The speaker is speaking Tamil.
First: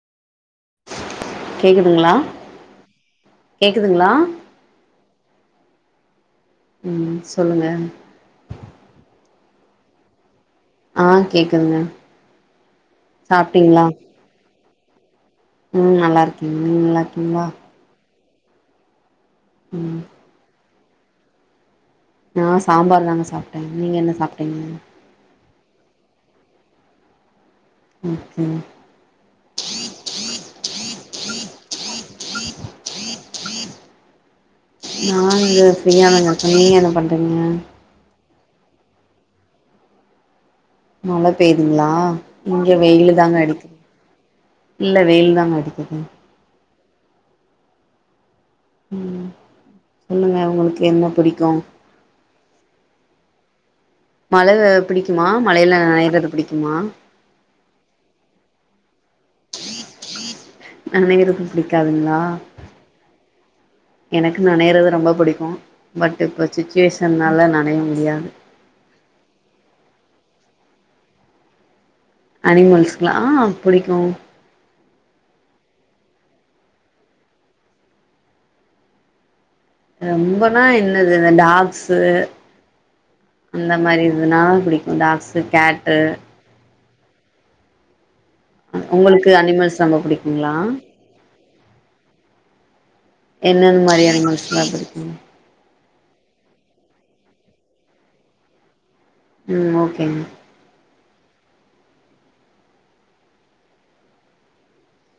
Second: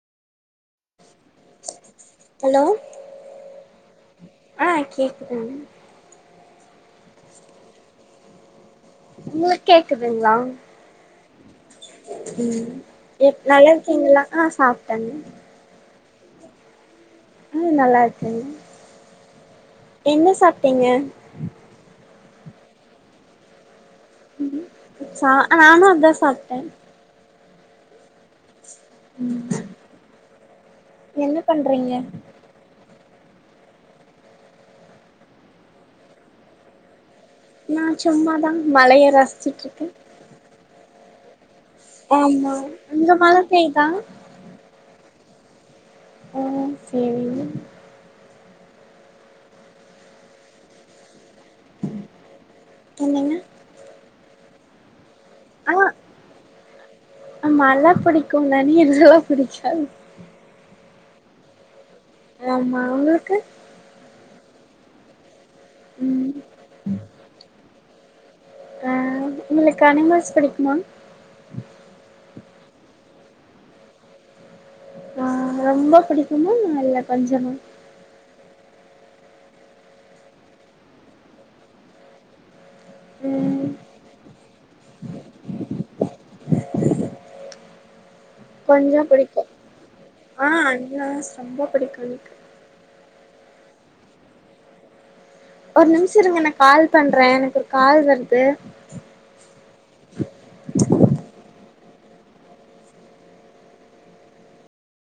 கேக்குதுங்ளா ஹலோ ஆ கேக்குது ம் சொல்லுங்க உங்ளுக்கு கேக்குதுங்ளா ஆ கேக்குதுங்க ம் எ நல்லா சாப்ட்டீங்களா இருக்கீங்ளா ஆ சாப்டங் ம் நல்லா இருக்கே நீங் நல்லா இருக்கீங்ளா ம் நல்லா இருக்கங்க ம் என்ன சாப்ட்டீங்க நா சாம்பார் தாங்க சாப்ட்ட நீங்க என்ன சாப்பிட்டீங்க சா நானு அதா சாப்ட்ட ம்ம் ம் என்ன பண்றீங்க நா இங்க ஃப்ரீயா தாங்கருப்ப நீங்க என்ன பண்றீங்க நா சும்மாதா மழய ரசிச்சிட்டு இருக்கே மழ பெய்துங்ளா ஆமா இங்க வெயிலு அங்க மழ தாங்க அடிக் பெய்தா இல்ல வெயில் தாங்க அடிக்குது ம் செரி ம் சொல்லுங்க உங்ளுக்கு என்ன பிடிக்கும் என்னங்க மழல பிடிக்குமா மழைல ஆ நினைறது பிடிக்குமா மழ பிடிக்கும் நனையலா பிடிக்காது அனைவருக்கு பிடிக்காதுங்ளா ஆமா உங்ளுக்கு எனக்கு நினைறது ரொம்ப புடிக்கும் பட் ம் இப்ப சிட்டிவேஷன்னால நினைய முடியாது அ உங்ளுக்கு அனிமல்ஸ் புடிக்குமா அனிமல்ஸ்கலாம் ஆ புடிக்கும் ஆ ரொம்ப பிடிக்குமா இல்ல கொஞ்சமா ரொம்பனா என்னது ரெண்டு ஆப்ஸூ ம் அந்த மாரி இதுனாதா புடிக்கு டாக்ஸூ கட்டு கொஞ்சோ உங்களுக்கு புடிக்கு அனிமல்ஸ் ரொம்ப ஆ புடிக்குங்ளா அனிமல்ஸ் ரொம்ப புடிக்கு எனக்கு என்னனந் மாரி அனிமெல்ஸ்லா புடிக்கு ஒரு நிம்ஷோ இருங்க நா கால் பண்றே எனக்கு ஒரு கால் வருது ம் ஓகேங்க